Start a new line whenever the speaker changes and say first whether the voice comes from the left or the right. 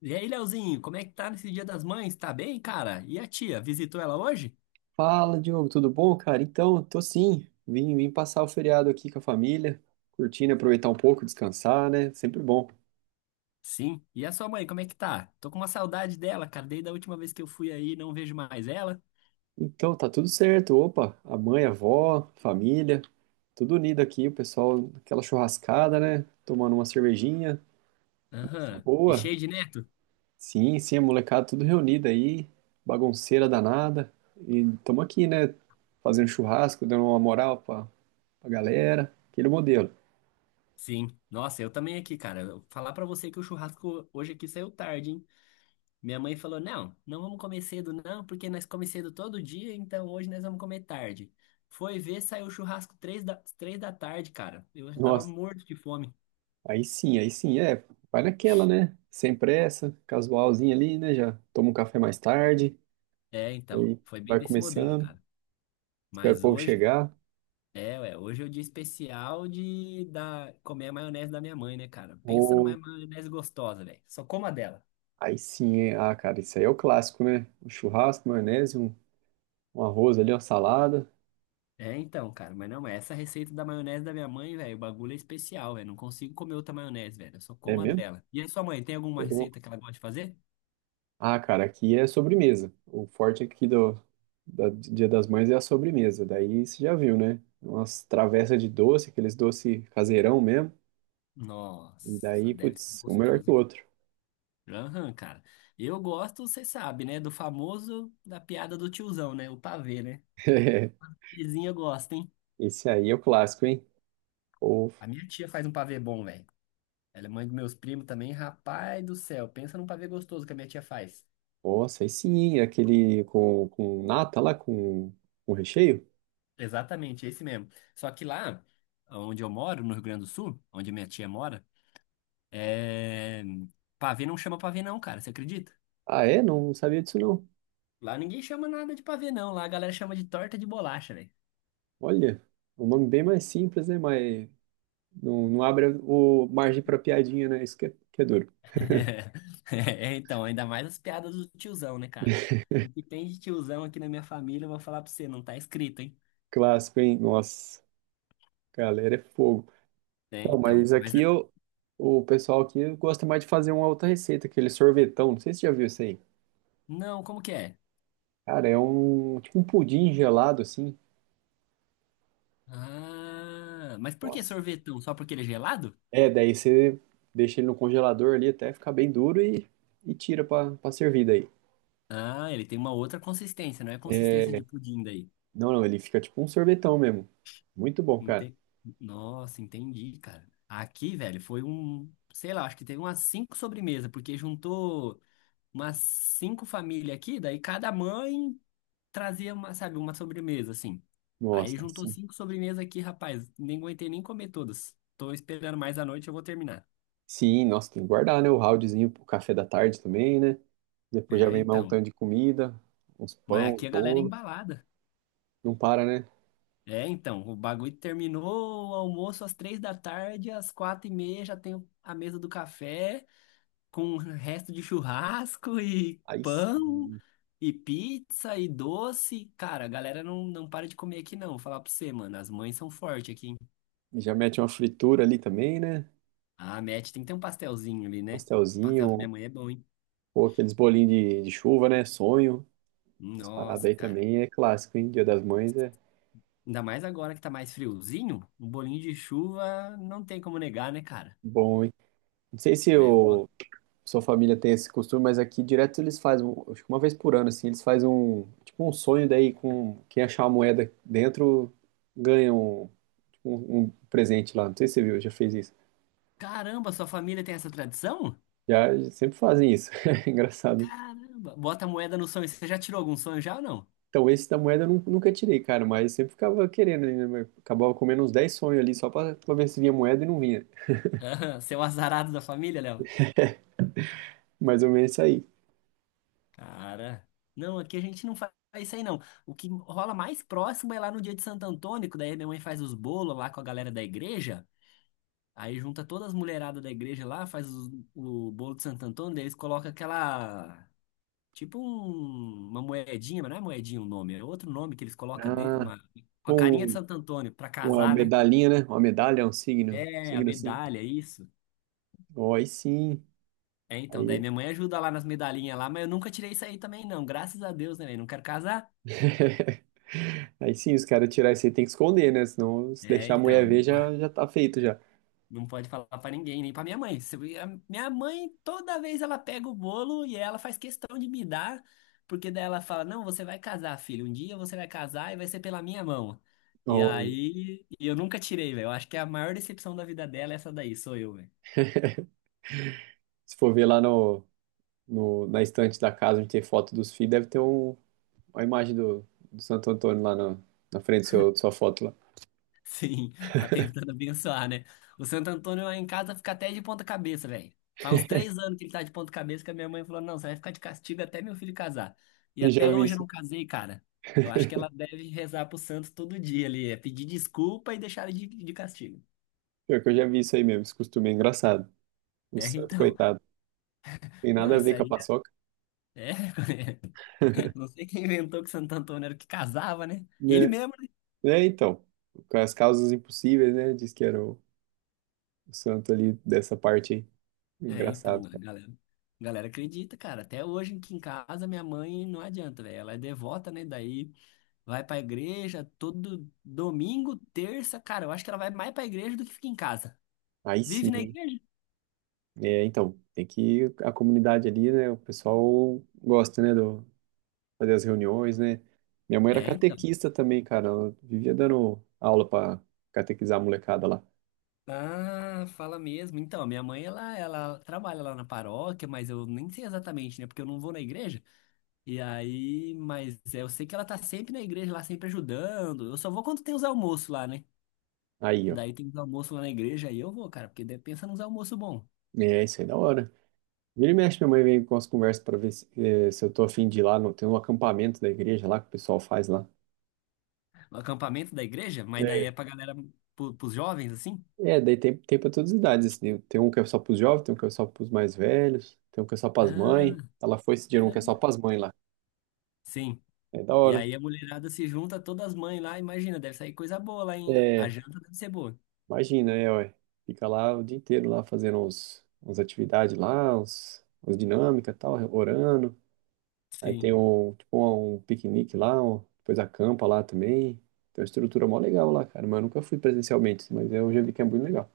left: E aí, Leozinho, como é que tá nesse Dia das Mães? Tá bem, cara? E a tia, visitou ela hoje?
right: Fala, Diogo, tudo bom, cara? Então, tô sim. Vim passar o feriado aqui com a família, curtindo, aproveitar um pouco, descansar, né? Sempre bom.
left: Sim. E a sua mãe, como é que tá? Tô com uma saudade dela, cara. Desde a última vez que eu fui aí, não vejo mais ela.
right: Então, tá tudo certo. Opa, a mãe, a avó, família, tudo unido aqui, o pessoal, aquela churrascada, né? Tomando uma cervejinha. Tá
left: Aham. E
right: boa.
left: cheio de neto?
right: Sim, sim, a molecada tudo reunida aí, bagunceira danada. E tamo aqui, né? Fazendo churrasco, dando uma moral pra galera, aquele modelo.
left: Sim. Nossa, eu também aqui, cara. Eu vou falar pra você que o churrasco hoje aqui saiu tarde, hein? Minha mãe falou: não, não vamos comer cedo, não, porque nós comemos cedo todo dia, então hoje nós vamos comer tarde. Foi ver, saiu o churrasco três da tarde, cara. Eu já tava
right: Nossa.
left: morto de fome.
right: Aí sim, é, vai naquela, né? Sem pressa, casualzinho ali, né? Já toma um café mais tarde,
left: É, então.
right: aí
left: Foi bem
right: vai
left: desse modelo,
right: começando,
left: cara.
right: espera o
left: Mas
right: povo
left: hoje,
right: chegar.
left: é, ué, hoje é o dia especial de comer a maionese da minha mãe, né, cara? Pensa
right: Ou
left: numa maionese gostosa, velho. Só coma dela.
right: aí sim, é, ah, cara, isso aí é o clássico, né? Um churrasco, maionese, um arroz ali, uma salada.
left: É, então, cara, mas não, essa receita da maionese da minha mãe, velho, o bagulho é especial, velho. Não consigo comer outra maionese, velho. Eu só
right: É
left: como a
right: mesmo?
left: dela. E a sua mãe, tem alguma
right: Tô louco.
left: receita que ela gosta de fazer?
right: Ah, cara, aqui é sobremesa. O forte aqui do Dia das Mães é a sobremesa. Daí você já viu, né? Umas travessas de doce, aqueles doce caseirão mesmo. E
left: Nossa,
right: daí,
left: deve ser
right: putz, um melhor que
left: gostoso,
right: o
left: hein?
right: outro.
left: Aham, cara. Eu gosto, você sabe, né, do famoso da piada do tiozão, né? O pavê, né? Vizinha gosta, hein?
right: Esse aí é o clássico, hein? Ou,
left: A minha tia faz um pavê bom, velho. Ela é mãe dos meus primos também, rapaz do céu. Pensa num pavê gostoso que a minha tia faz.
right: nossa, aí sim, hein? Aquele com nata lá, com recheio?
left: Exatamente, esse mesmo. Só que lá, onde eu moro, no Rio Grande do Sul, onde minha tia mora, é... pavê não chama pavê não, cara, você acredita?
right: Ah, é? Não sabia disso, não.
left: Lá ninguém chama nada de pavê não, lá a galera chama de torta de bolacha, velho.
right: Olha, é um nome bem mais simples, né? Mas não abre o margem para piadinha, né? Isso que é duro.
left: É, então, ainda mais as piadas do tiozão, né, cara? O que tem de tiozão aqui na minha família, eu vou falar pra você, não tá escrito, hein?
right: Clássico, hein? Nossa, galera, é fogo.
left: É,
right: Então,
left: então,
right: mas aqui o pessoal aqui gosta mais de fazer uma outra receita, aquele sorvetão. Não sei se você já viu isso aí.
left: Não, como que é?
right: Cara, é um tipo um pudim gelado, assim.
left: Ah, mas por que
right: Nossa.
left: sorvetão? Só porque ele é gelado?
right: É, daí você deixa ele no congelador ali até ficar bem duro e tira pra servir
left: Ah, ele tem uma outra consistência, não é
right: daí.
left: consistência de pudim daí.
right: Não, não, ele fica tipo um sorvetão mesmo. Muito bom, cara.
left: Ente... Nossa, entendi, cara. Aqui, velho, foi um, sei lá, acho que teve umas cinco sobremesas, porque juntou umas cinco famílias aqui, daí cada mãe trazia uma, sabe, uma sobremesa, assim. Aí
right: Nossa,
left: juntou
right: sim.
left: cinco sobremesas aqui, rapaz, nem aguentei nem comer todas. Tô esperando mais à noite, eu vou terminar.
right: Sim, nossa, tem que guardar, né? O roundzinho pro café da tarde também, né? Depois já
left: É,
right: vem mais um
left: então.
right: tanto de comida, uns
left: Mas
right: pão, uns
left: aqui a galera é
right: bolo.
left: embalada.
right: Não para, né?
left: É, então, o bagulho terminou o almoço às três da tarde, às quatro e meia já tem a mesa do café, com o resto de churrasco e
right: Aí
left: pão
right: sim.
left: e pizza e doce. Cara, a galera não para de comer aqui não, vou falar pra você, mano, as mães são fortes aqui, hein?
right: Já mete uma fritura ali também, né?
left: Ah, Matt, tem que ter um pastelzinho ali, né? O pastel da
right: Pastelzinho,
left: minha mãe é bom, hein?
right: ou aqueles bolinhos de chuva, né? Sonho. As paradas
left: Nossa,
right: aí
left: cara.
right: também é clássico, hein? Dia das Mães é
left: Ainda mais agora que tá mais friozinho, um bolinho de chuva não tem como negar, né, cara?
right: bom, hein? Não sei se
left: É, eu...
right: o
left: gosto.
right: sua família tem esse costume, mas aqui direto eles fazem, acho que uma vez por ano, assim, eles fazem um, tipo um sonho daí com quem achar a moeda dentro ganha um, tipo, um presente lá. Não sei se você viu, já fez isso.
left: Caramba, sua família tem essa tradição?
right: Já sempre fazem isso. É engraçado.
left: Caramba, bota a moeda no sonho. Você já tirou algum sonho já ou não?
right: Então esse da moeda eu nunca tirei, cara, mas sempre ficava querendo, né? Acabava comendo uns 10 sonhos ali só pra ver se vinha moeda e não vinha.
left: Aham, seu azarado da família, Léo?
right: Mais ou menos isso aí.
left: Cara, não, aqui a gente não faz isso aí não. O que rola mais próximo é lá no dia de Santo Antônio, que daí minha mãe faz os bolos lá com a galera da igreja. Aí junta todas as mulheradas da igreja lá, faz o bolo de Santo Antônio, daí eles colocam aquela. Tipo uma moedinha, mas não é moedinha o nome, é outro nome que eles colocam
right: Ah,
left: uma, com a carinha de
right: com
left: Santo Antônio pra
right: uma
left: casar, né?
right: medalhinha, né? Uma medalha, um signo,
left: É, a
right: signo assim.
left: medalha, isso.
right: Ó, aí sim.
left: É, então, daí
right: Aí.
left: minha mãe ajuda lá nas medalhinhas lá, mas eu nunca tirei isso aí também, não. Graças a Deus, né, velho? Não quero casar.
right: Aí sim, os caras tirar isso aí tem que esconder, né? Senão, se
left: É,
right: deixar a
left: então,
right: mulher ver, já tá feito já.
left: não pode falar pra ninguém, nem pra minha mãe. Se eu- a Minha mãe, toda vez ela pega o bolo e ela faz questão de me dar, porque daí ela fala, não, você vai casar, filho. Um dia você vai casar e vai ser pela minha mão. E
right: Ó,
left: aí, e eu nunca tirei, velho. Eu acho que a maior decepção da vida dela é essa daí, sou eu, velho.
right: se for ver lá na estante da casa onde tem foto dos filhos, deve ter uma imagem do Santo Antônio lá na frente da sua foto lá.
left: Sim, a tentando abençoar, né? O Santo Antônio lá em casa fica até de ponta cabeça, velho. Faz uns 3 anos que ele tá de ponta cabeça que a minha mãe falou, não, você vai ficar de castigo até meu filho casar. E
right: Eu já
left: até
right: vi
left: hoje eu
right: isso.
left: não casei, cara. Eu acho que ela deve rezar pro santo todo dia ali, é pedir desculpa e deixar ele de castigo.
right: Pior que eu já vi isso aí mesmo. Esse costume é engraçado. O
left: É,
right: santo,
left: então.
right: coitado. Tem
left: Não,
right: nada a
left: isso
right: ver com a
left: aí
right: paçoca,
left: é. Não sei quem inventou que o Santo Antônio era o que casava, né? Ele
right: né?
left: mesmo, né?
right: É, então. Com as causas impossíveis, né? Diz que era o santo ali dessa parte aí.
left: É, então,
right: Engraçado,
left: a
right: cara.
left: galera. a Galera acredita, cara. Até hoje aqui em casa, minha mãe não adianta, velho. Ela é devota, né? Daí. Vai pra igreja todo domingo, terça, cara. Eu acho que ela vai mais pra igreja do que fica em casa.
right: Aí
left: Vive
right: sim.
left: na
right: Hein?
left: igreja?
right: É, então, tem que a comunidade ali, né? O pessoal gosta, né, do fazer as reuniões, né? Minha mãe era
left: É, então.
right: catequista também, cara. Ela vivia dando aula pra catequizar a molecada lá.
left: Ah, fala mesmo. Então, minha mãe, ela trabalha lá na paróquia, mas eu nem sei exatamente, né? Porque eu não vou na igreja. E aí, mas é, eu sei que ela tá sempre na igreja lá, sempre ajudando. Eu só vou quando tem os almoços lá, né?
right: Aí,
left: E
right: ó.
left: daí tem os almoços lá na igreja, aí eu vou, cara, porque daí pensa nos almoços bons.
right: É, isso aí é da hora. Vira e mexe, minha mãe vem com as conversas pra ver se eu tô afim de ir lá. No, tem um acampamento da igreja lá que o pessoal faz lá.
left: O acampamento da igreja, mas daí
right: É,
left: é pra galera, pros jovens, assim.
right: É, daí tem pra todas as idades, assim. Né? Tem um que é só pros jovens, tem um que é só pros mais velhos, tem um que é só pras
left: Ah,
right: mães. Ela foi esse dia um que é só
left: caramba.
right: pras mães lá.
left: Sim.
right: É da
left: E
right: hora.
left: aí a mulherada se junta, todas as mães lá, imagina, deve sair coisa boa lá, hein? A
right: É
left: janta deve ser boa.
right: imagina, é, ué. Fica lá o dia inteiro lá fazendo uns atividades lá, uns dinâmica e tal, orando. Aí tem
left: Sim.
right: um, tipo, um piquenique lá, um, depois acampa lá também. Tem uma estrutura mó legal lá, cara, mas eu nunca fui presencialmente, mas eu já vi que é muito legal.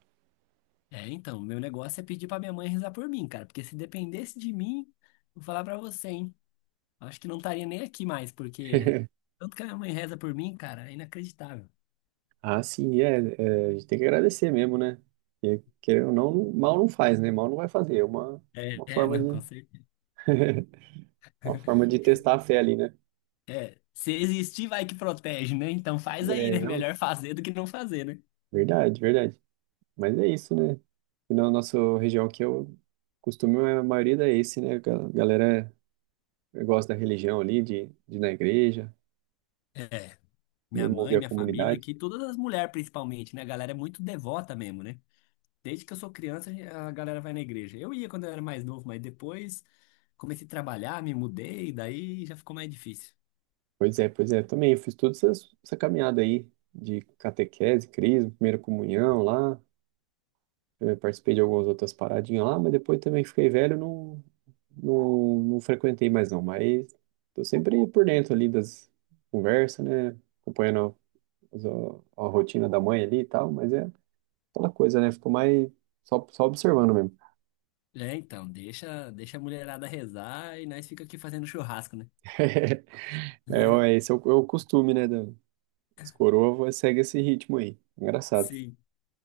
left: É, então, meu negócio é pedir pra minha mãe rezar por mim, cara, porque se dependesse de mim, vou falar pra você, hein? Acho que não estaria nem aqui mais, porque tanto que a minha mãe reza por mim, cara, é inacreditável.
right: Ah, sim, é, a gente tem que agradecer mesmo, né? Porque, querendo ou não, mal não faz, né? Mal não vai fazer, é uma,
left: É,
right: uma
left: é,
right: forma
left: não, com
right: de,
left: certeza.
right: uma forma de testar a fé ali, né?
left: É, se existir, vai que protege, né? Então faz aí,
right: É,
left: né?
right: é
left: Melhor fazer do que não fazer, né?
right: verdade, verdade. Mas é isso, né? E na nossa região aqui, eu costumo, a maioria é esse, né? A galera gosta da religião ali, de ir na igreja,
left: É,
right: de
left: minha
right: mover
left: mãe,
right: a
left: minha família
right: comunidade.
left: aqui, todas as mulheres principalmente, né? A galera é muito devota mesmo, né? Desde que eu sou criança, a galera vai na igreja. Eu ia quando eu era mais novo, mas depois comecei a trabalhar, me mudei, daí já ficou mais difícil.
right: Pois é, pois é. Também eu fiz toda essa caminhada aí de catequese, crisma, primeira comunhão lá. Eu participei de algumas outras paradinhas lá, mas depois também fiquei velho, não frequentei mais não. Mas tô sempre por dentro ali das conversas, né? Acompanhando a rotina da mãe ali e tal, mas é. Aquela coisa, né? Ficou mais só observando mesmo.
left: É, então, deixa a mulherada rezar e nós fica aqui fazendo churrasco, né?
right: É, ó, esse é o costume, né? Da os coroa segue esse ritmo aí. Engraçado.
left: Sim,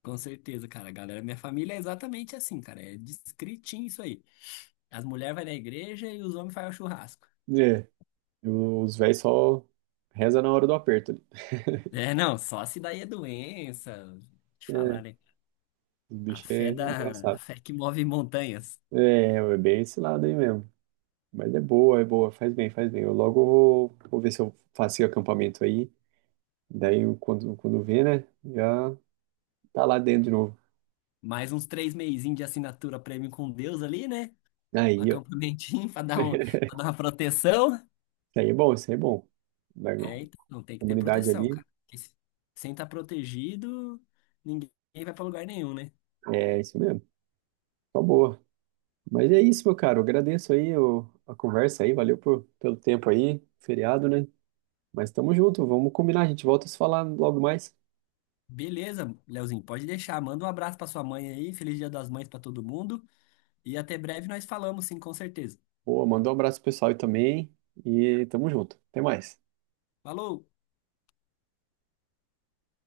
left: com certeza, cara. Galera, minha família é exatamente assim, cara. É discritinho isso aí. As mulheres vão na igreja e os homens fazem o churrasco.
right: É, e os velhos só reza na hora do aperto ali.
left: É, não, só se daí é doença. Vou te
right: É,
left: falar, né?
right: os
left: A
right: bichos
left: fé
right: é
left: da, a
right: engraçado.
left: fé que move montanhas.
right: É, é, bem esse lado aí mesmo. Mas é boa, faz bem, faz bem. Eu logo vou ver se eu faço o acampamento aí. Daí quando vê, né? Já tá lá dentro de novo.
left: Mais uns 3 meizinhos de assinatura premium com Deus ali, né? Um
right: Aí, ó.
left: Acampamentinho pra
right: Isso
left: dar uma proteção.
right: aí é bom, isso aí é bom. Da
left: É, então tem que ter
right: comunidade
left: proteção,
right: ali.
left: cara. Porque se- Sem estar protegido, ninguém vai para lugar nenhum, né?
right: É isso mesmo. Tá boa. Mas é isso, meu caro. Eu agradeço aí a conversa aí. Valeu pelo tempo aí. Feriado, né? Mas tamo junto. Vamos combinar. A gente volta a se falar logo mais.
left: Beleza, Leozinho, pode deixar. Manda um abraço para sua mãe aí. Feliz Dia das Mães para todo mundo. E até breve nós falamos, sim, com certeza.
right: Boa, manda um abraço pro pessoal aí também. E tamo junto. Até mais.
left: Falou!